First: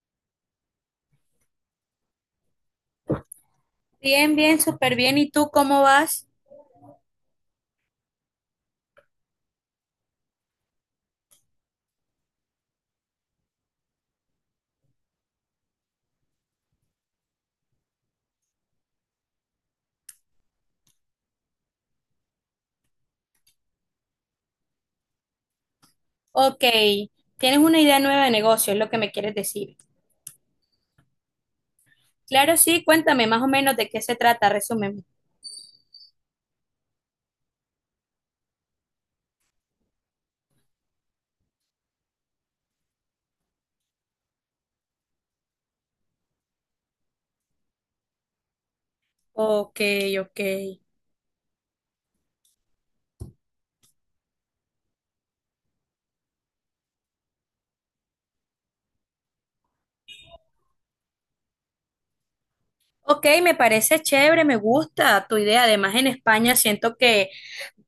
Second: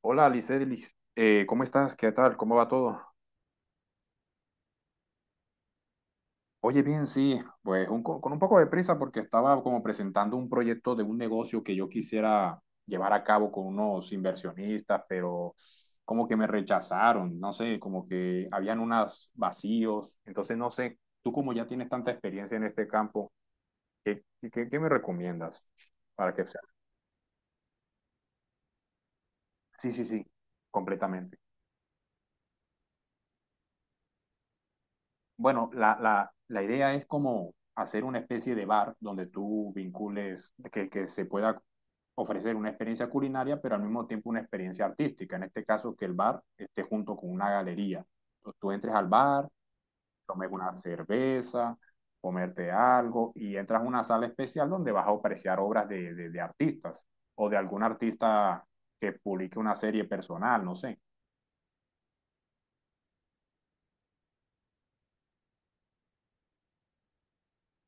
Hola, Alicelis, ¿cómo estás? ¿Qué tal? ¿Cómo va todo? Bien, bien, súper bien. ¿Y tú cómo vas? Oye, bien, sí, pues con un poco de prisa porque estaba como presentando un proyecto de un negocio que yo quisiera llevar a cabo con unos inversionistas, pero como que me rechazaron, no sé, como que habían unos vacíos, entonces no sé, tú como ya tienes tanta experiencia en este campo, ¿qué, qué me recomiendas para que sea? Ok, tienes una idea nueva de negocio, es lo que me quieres decir. Sí, sí, sí, completamente. Claro, sí, cuéntame más o menos de qué se trata, resúmeme. Bueno, la idea es como hacer una especie de bar donde tú vincules, que se pueda ofrecer una experiencia culinaria, pero al mismo tiempo una experiencia artística. En este caso, que el bar esté junto con una galería. Entonces, tú entres al bar, Ok, ok. tomes una cerveza, comerte algo y entras a una sala especial donde vas a apreciar obras de artistas o de algún artista que publique una serie personal, no sé. Ok, me parece chévere, me gusta tu idea. Además, en España siento que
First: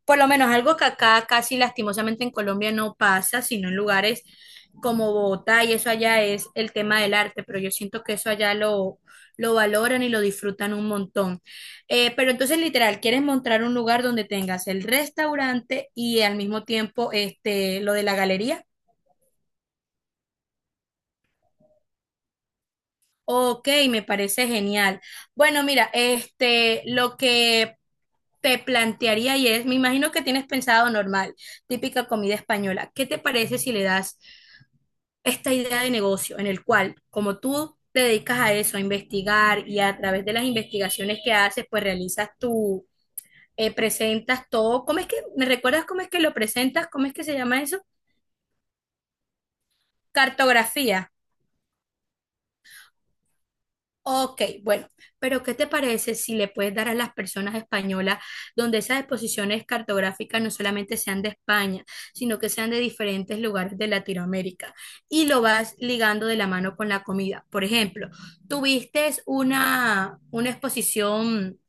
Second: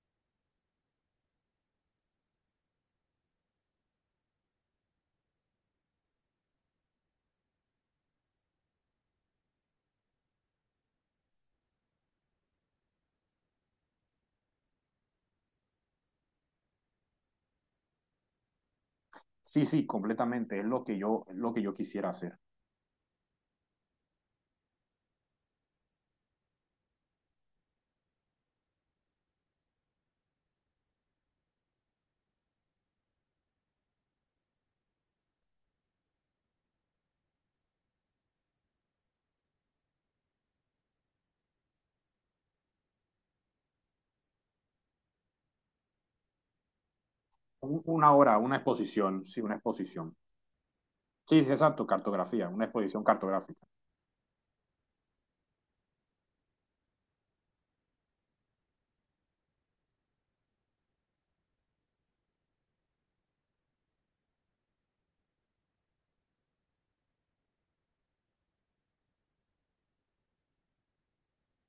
por lo menos algo que acá casi lastimosamente en Colombia no pasa, sino en lugares como Bogotá y eso allá es el tema del arte, pero yo siento que eso allá lo valoran y lo disfrutan un montón. Pero entonces, literal, quieres mostrar un lugar donde tengas el restaurante y al mismo tiempo este, lo de la galería. Sí, sí, completamente. Es lo que yo, es lo que yo quisiera hacer. Ok, me parece genial. Bueno, mira, este, lo que te plantearía y es, me imagino que tienes pensado normal, típica comida española. ¿Qué te parece si le das esta idea de negocio en el cual, como tú te dedicas a eso, a investigar y a través de las investigaciones que haces, pues realizas presentas todo. ¿Me recuerdas cómo es que lo presentas? ¿Cómo es que se llama eso? Una hora, una exposición. Cartografía. Sí, sí, exacto, cartografía, una exposición cartográfica. Ok, bueno, pero ¿qué te parece si le puedes dar a las personas españolas donde esas exposiciones cartográficas no solamente sean de España, sino que sean de diferentes lugares de Latinoamérica y lo vas ligando de la mano con la comida? Por ejemplo, tuviste una, una exposición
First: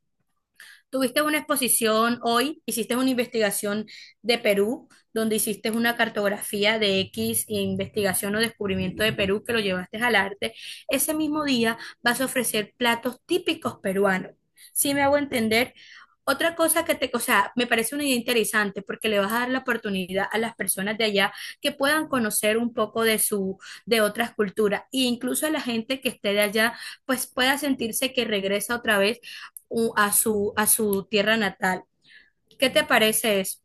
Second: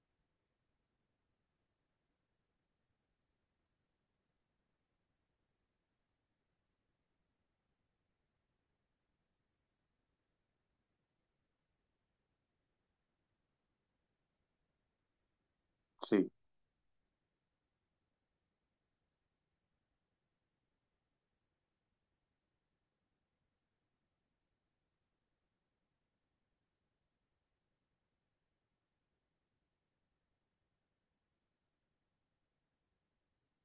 tuviste una exposición hoy, hiciste una investigación de Perú, donde hiciste una cartografía de X investigación o descubrimiento de Perú que lo llevaste al arte. Ese mismo día vas a ofrecer platos típicos peruanos. ¿Si me hago entender? Sí, Otra cosa que te, o sea, me parece una idea interesante porque le vas a dar la oportunidad a las personas de allá que puedan conocer un poco de de otras culturas e incluso a la gente que esté de allá, pues pueda sentirse que regresa otra vez a su tierra natal. ¿Qué te parece eso?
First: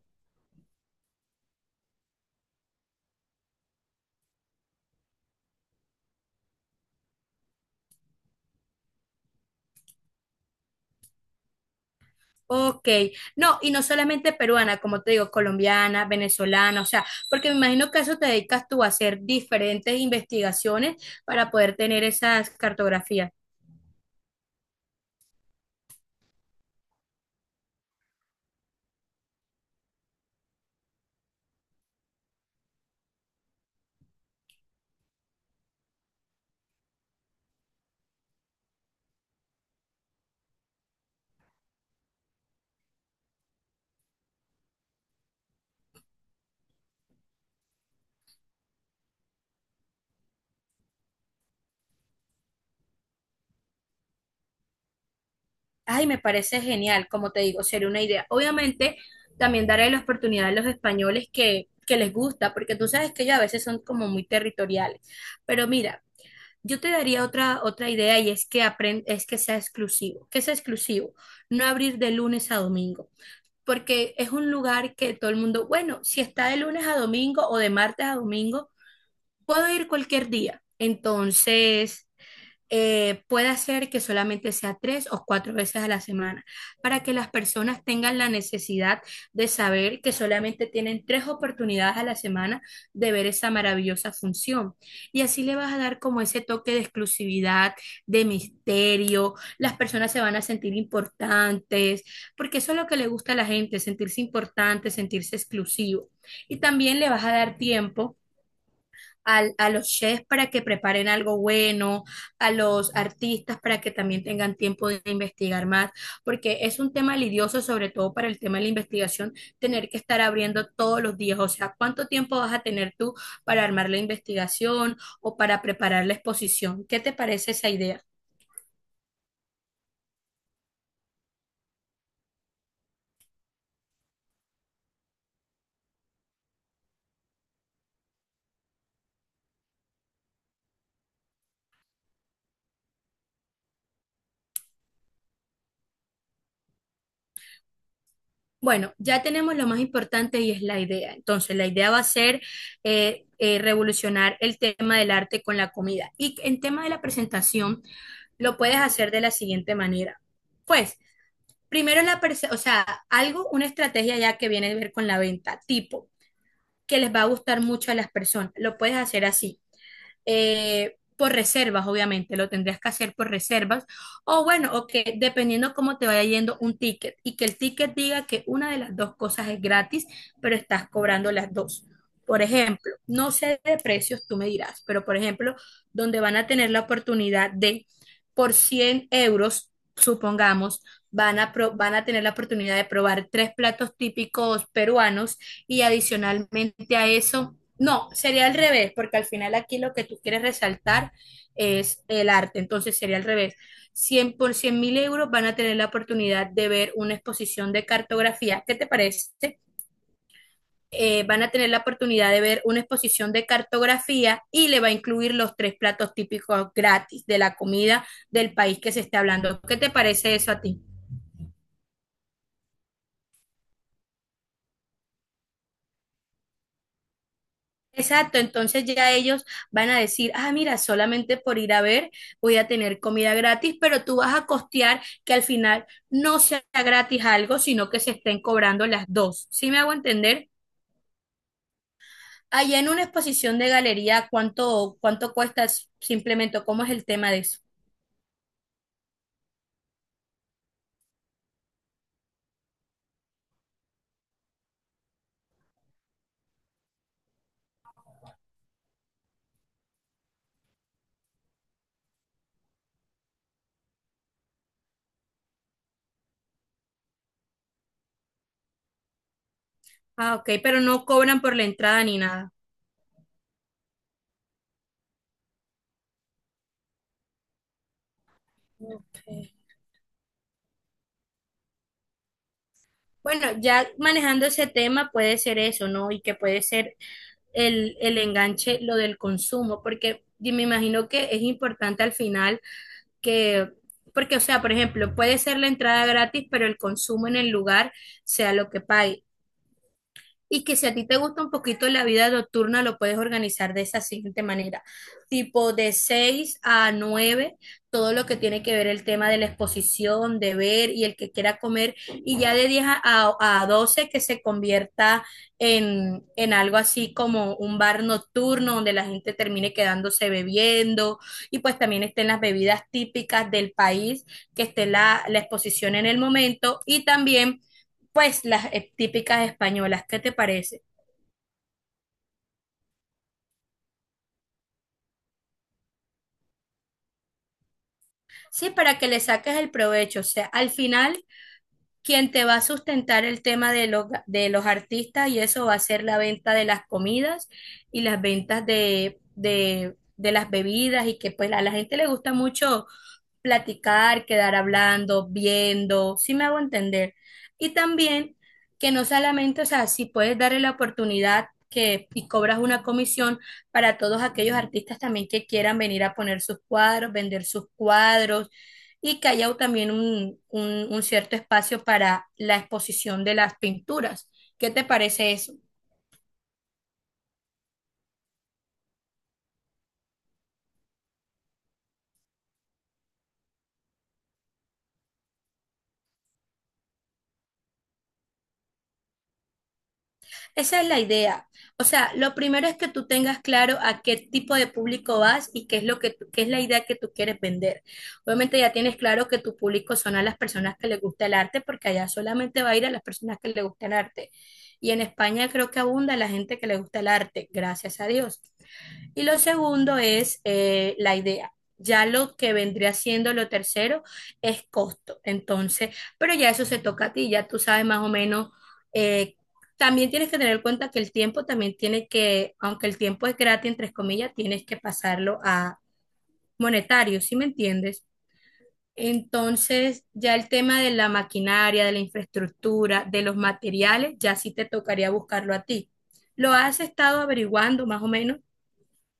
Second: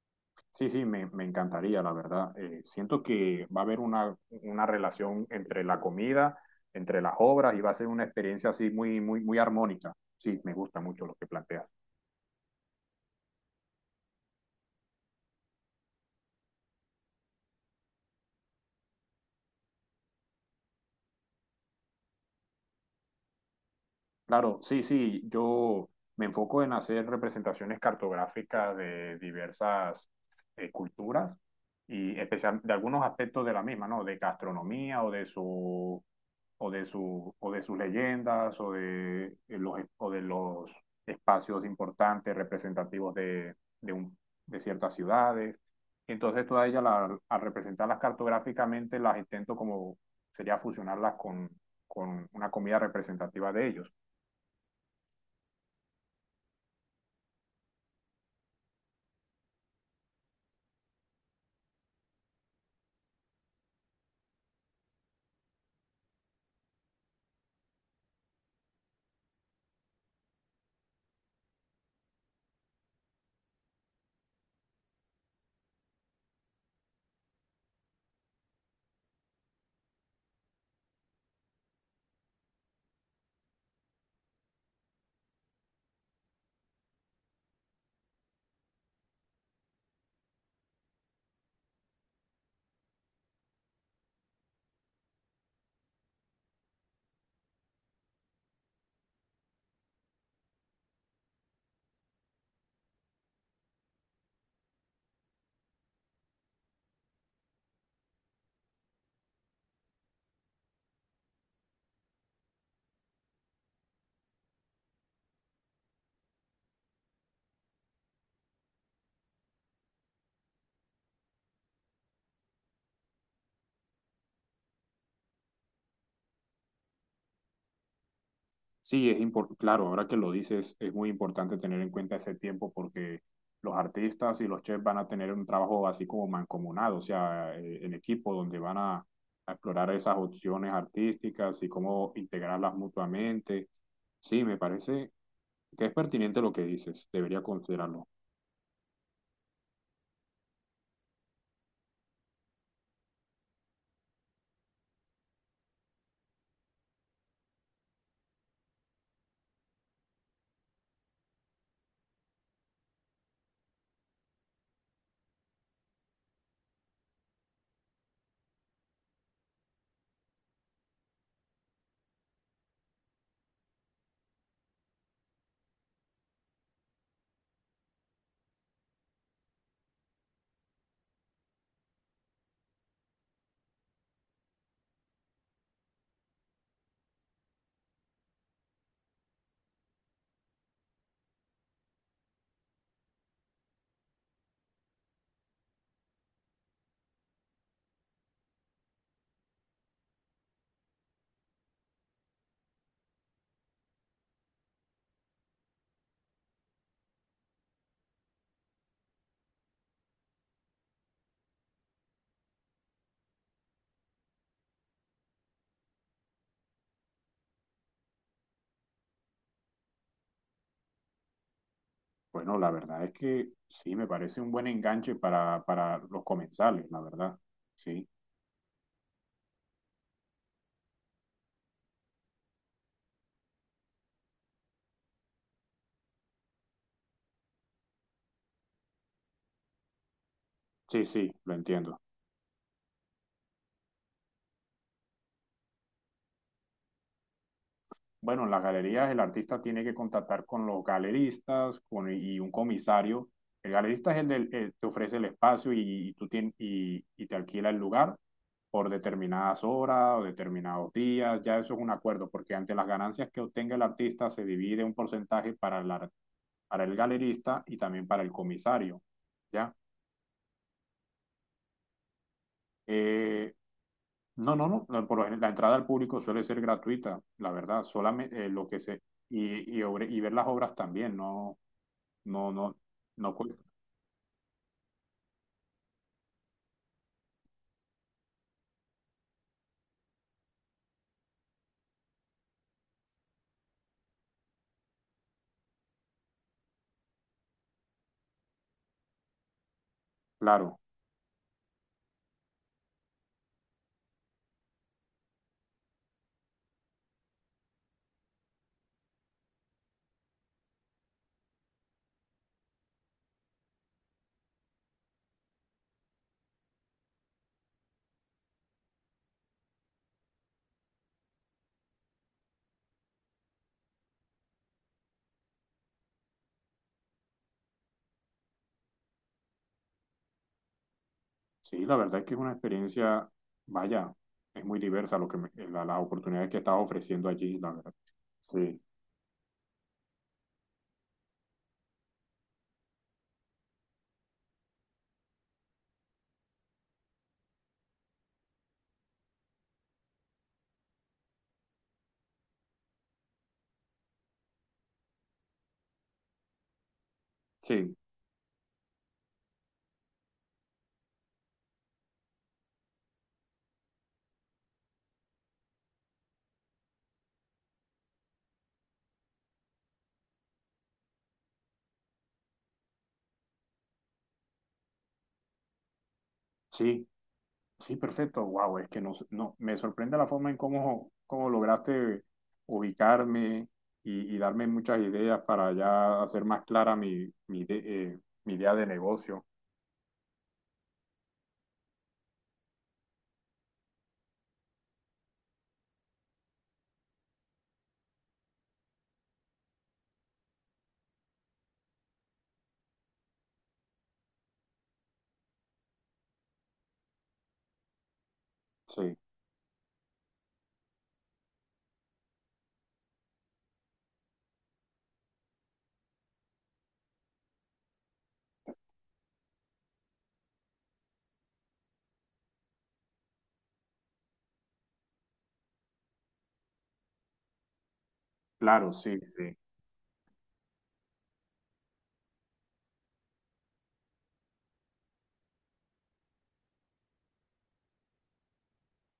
sí, sí, me encantaría, la verdad. Siento que va a haber una relación entre la comida, entre las obras y va a ser una experiencia así muy, muy, muy armónica. Sí, me gusta mucho lo que planteas. Ok, no, y no solamente peruana, como te digo, colombiana, venezolana, o sea, porque me imagino que a eso te dedicas tú a hacer diferentes investigaciones para poder tener esas cartografías. Claro, sí, sí, yo me enfoco en hacer representaciones cartográficas de diversas culturas y especial de algunos aspectos de la misma, ¿no? De gastronomía o de su o de su o de sus leyendas o de los espacios importantes representativos de un- de ciertas ciudades. Entonces, todas ellas al representarlas cartográficamente las intento como sería fusionarlas con una comida representativa de ellos. Ay, me parece genial, como te digo, sería una idea. Obviamente, también daré la oportunidad a los españoles que les gusta, porque tú sabes que ellos a veces son como muy territoriales. Pero mira, yo te daría otra idea y es que sea exclusivo, no abrir de lunes a domingo, porque es un lugar que todo el mundo, bueno, si está de lunes a domingo o de martes a domingo, puedo ir cualquier día. Entonces, puede hacer que solamente sea 3 o 4 veces a la semana, para que las personas tengan la necesidad de saber que solamente tienen 3 oportunidades a la semana de ver esa maravillosa función. Y así le vas a dar como ese toque de exclusividad, de misterio, las personas se van a sentir importantes, porque eso es lo que le gusta a la gente, sentirse importante, sentirse exclusivo. Y también le vas a dar tiempo a los chefs para que preparen algo bueno, a los artistas para que también tengan tiempo de investigar más, porque es un tema lidioso, sobre todo para el tema de la investigación, tener que estar abriendo todos los días. O sea, ¿cuánto tiempo vas a tener tú para armar la investigación o para preparar la exposición? ¿Qué te parece esa idea? Sí, es importante, claro, ahora que lo dices, es muy importante tener en cuenta ese tiempo porque los artistas y los chefs van a tener un trabajo así como mancomunado, o sea, en equipo, donde a explorar esas opciones artísticas y cómo integrarlas mutuamente. Sí, me parece que es pertinente lo que dices, debería considerarlo. Bueno, ya tenemos lo más importante y es la idea. Entonces, la idea va a ser revolucionar el tema del arte con la comida. Y en tema de la presentación, lo puedes hacer de la siguiente manera. Pues, primero o sea, algo, una estrategia ya que viene a ver con la venta, tipo, que les va a gustar mucho a las personas. Lo puedes hacer así por reservas, obviamente, lo tendrías que hacer por reservas. O bueno, o que dependiendo cómo te vaya yendo un ticket y que el ticket diga que una de las dos cosas es gratis, pero estás cobrando las dos. Por ejemplo, no sé de precios, tú me dirás, pero por ejemplo, donde van a tener la oportunidad de, por 100 euros, supongamos, van a tener la oportunidad de probar tres platos típicos peruanos y adicionalmente a eso no, sería al revés, porque al final aquí lo que tú quieres resaltar es el arte, entonces sería al revés. 100 por 100.000 euros van a tener la oportunidad de ver una exposición de cartografía. ¿Qué te parece? Van a tener la oportunidad de ver una exposición de cartografía y le va a incluir los tres platos típicos gratis de la comida del país que se esté hablando. ¿Qué te parece eso a ti? Bueno, la verdad es que sí, me parece un buen enganche para los comensales, la verdad. Sí, Exacto, entonces ya ellos van a decir, ah, mira, solamente por ir a ver voy a tener comida gratis, pero tú vas a costear que al final no sea gratis algo, sino que se estén cobrando las dos. ¿Sí me hago entender? sí, sí, lo entiendo. Allá en una exposición de galería, ¿cuánto, cuánto cuesta simplemente? ¿Cómo es el tema de eso? Bueno, en las galerías el artista tiene que contactar con los galeristas con, y un comisario. El galerista es el del, te ofrece el espacio y tú tienes y te alquila el lugar por determinadas horas o determinados días. Ya eso es un acuerdo, porque ante las ganancias que obtenga el artista se divide un porcentaje para el galerista y también para el comisario. ¿Ya? Ah, ok, pero no cobran por la entrada ni nada. Eh, no, no, no, no. Por ejemplo, la entrada al público suele ser gratuita, la verdad. Solamente lo que se Ok. Y ver las obras también, no. No, no, no, Bueno, ya manejando ese tema puede ser eso, ¿no? Y que puede ser el enganche, lo del consumo, porque me imagino que es importante al final que, porque, o sea, por ejemplo, puede ser la entrada gratis, pero el consumo en el lugar sea lo que pague. Y que claro, si a ti te gusta un poquito la vida nocturna, lo puedes organizar de esa siguiente manera. Tipo de 6 a 9 todo lo que tiene que ver el tema de la exposición, de ver y el que quiera comer. Y ya de 10 a 12 que se convierta en algo así como un bar nocturno donde la gente termine quedándose bebiendo. Y pues también estén las bebidas típicas del país, que esté la, la exposición en el momento. Y también pues las típicas españolas. ¿Qué te parece? sí, la verdad es que es una experiencia, vaya, es muy diversa lo que las oportunidades que estás ofreciendo allí, la verdad. Sí, Sí, para que le saques el provecho. O sea, al final, quien te va a sustentar el tema de los artistas y eso va a ser la venta de las comidas y las ventas de, las bebidas y que pues a la gente le gusta mucho platicar, quedar hablando, viendo, si me hago entender. Y sí, también que no solamente, o sea, si puedes darle la oportunidad que y cobras una comisión para todos aquellos artistas también que quieran venir a poner sus cuadros, vender sus cuadros y que haya también un, un cierto espacio para la exposición de las pinturas. ¿Qué te parece eso? sí, sí, perfecto. Wow, es que no, no, me sorprende la forma en cómo, cómo lograste ubicarme y darme muchas ideas para ya hacer más clara mi idea de negocio. Esa es la idea. O sea, lo primero es que tú tengas claro a qué tipo de público vas y qué es la idea que tú quieres vender. Obviamente ya tienes claro que tu público son a las personas que les gusta el arte, porque allá solamente va a ir a las personas que les gusta el arte. Y en España creo que abunda la gente que le gusta el arte, gracias a Dios. Sí, Y lo segundo es la idea. Ya lo que vendría siendo lo tercero es costo. Entonces, pero ya eso se toca a ti, ya tú sabes más o menos. eh, También tienes que tener en cuenta que el tiempo también tiene que, aunque el tiempo es gratis, entre comillas, tienes que pasarlo a monetario, ¿sí me entiendes? claro, sí, sí. Entonces, ya el tema de la maquinaria, de la infraestructura, de los materiales, ya sí te tocaría buscarlo a ti. ¿Lo has estado averiguando más o menos?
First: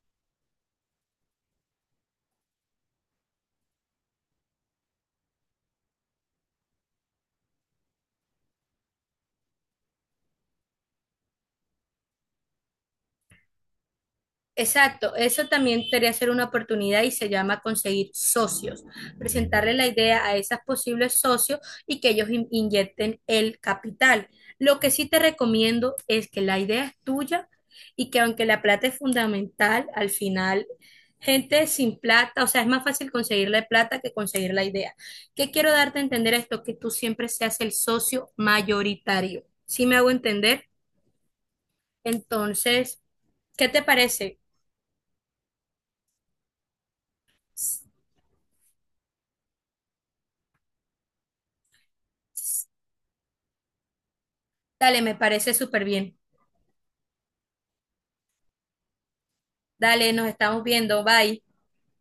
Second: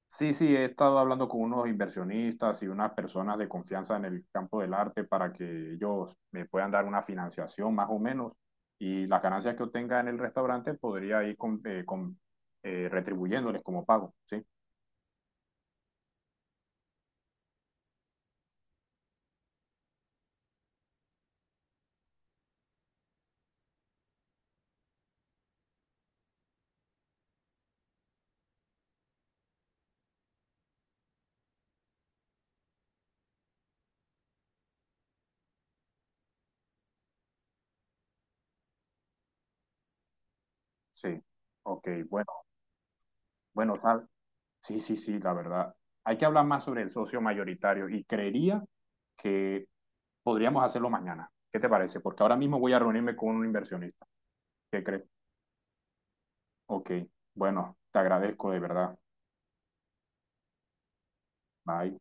Sí, sí, he estado hablando con unos inversionistas y unas personas de confianza en el campo del arte para que ellos me puedan dar una financiación más o menos y las ganancias que obtenga en el restaurante podría ir retribuyéndoles como pago, ¿sí? Exacto, eso también podría ser una oportunidad y se llama conseguir socios, presentarle la idea a esos posibles socios y que ellos inyecten el capital. Lo que sí te recomiendo es que la idea es tuya y que aunque la plata es fundamental, al final gente sin plata, o sea, es más fácil conseguir la plata que conseguir la idea. ¿Qué quiero darte a entender esto? Que tú siempre seas el socio mayoritario. ¿Sí me hago entender? Sí, ok, bueno, Entonces, ¿qué bueno, te tal. parece? Sí, sí, sí, la verdad. Hay que hablar más sobre el socio mayoritario y creería que podríamos hacerlo mañana. ¿Qué te parece? Porque ahora mismo voy a reunirme con un inversionista. ¿Qué Dale, crees? me parece súper bien. Ok, bueno, te agradezco de verdad. Dale, nos estamos viendo. Bye. Bye.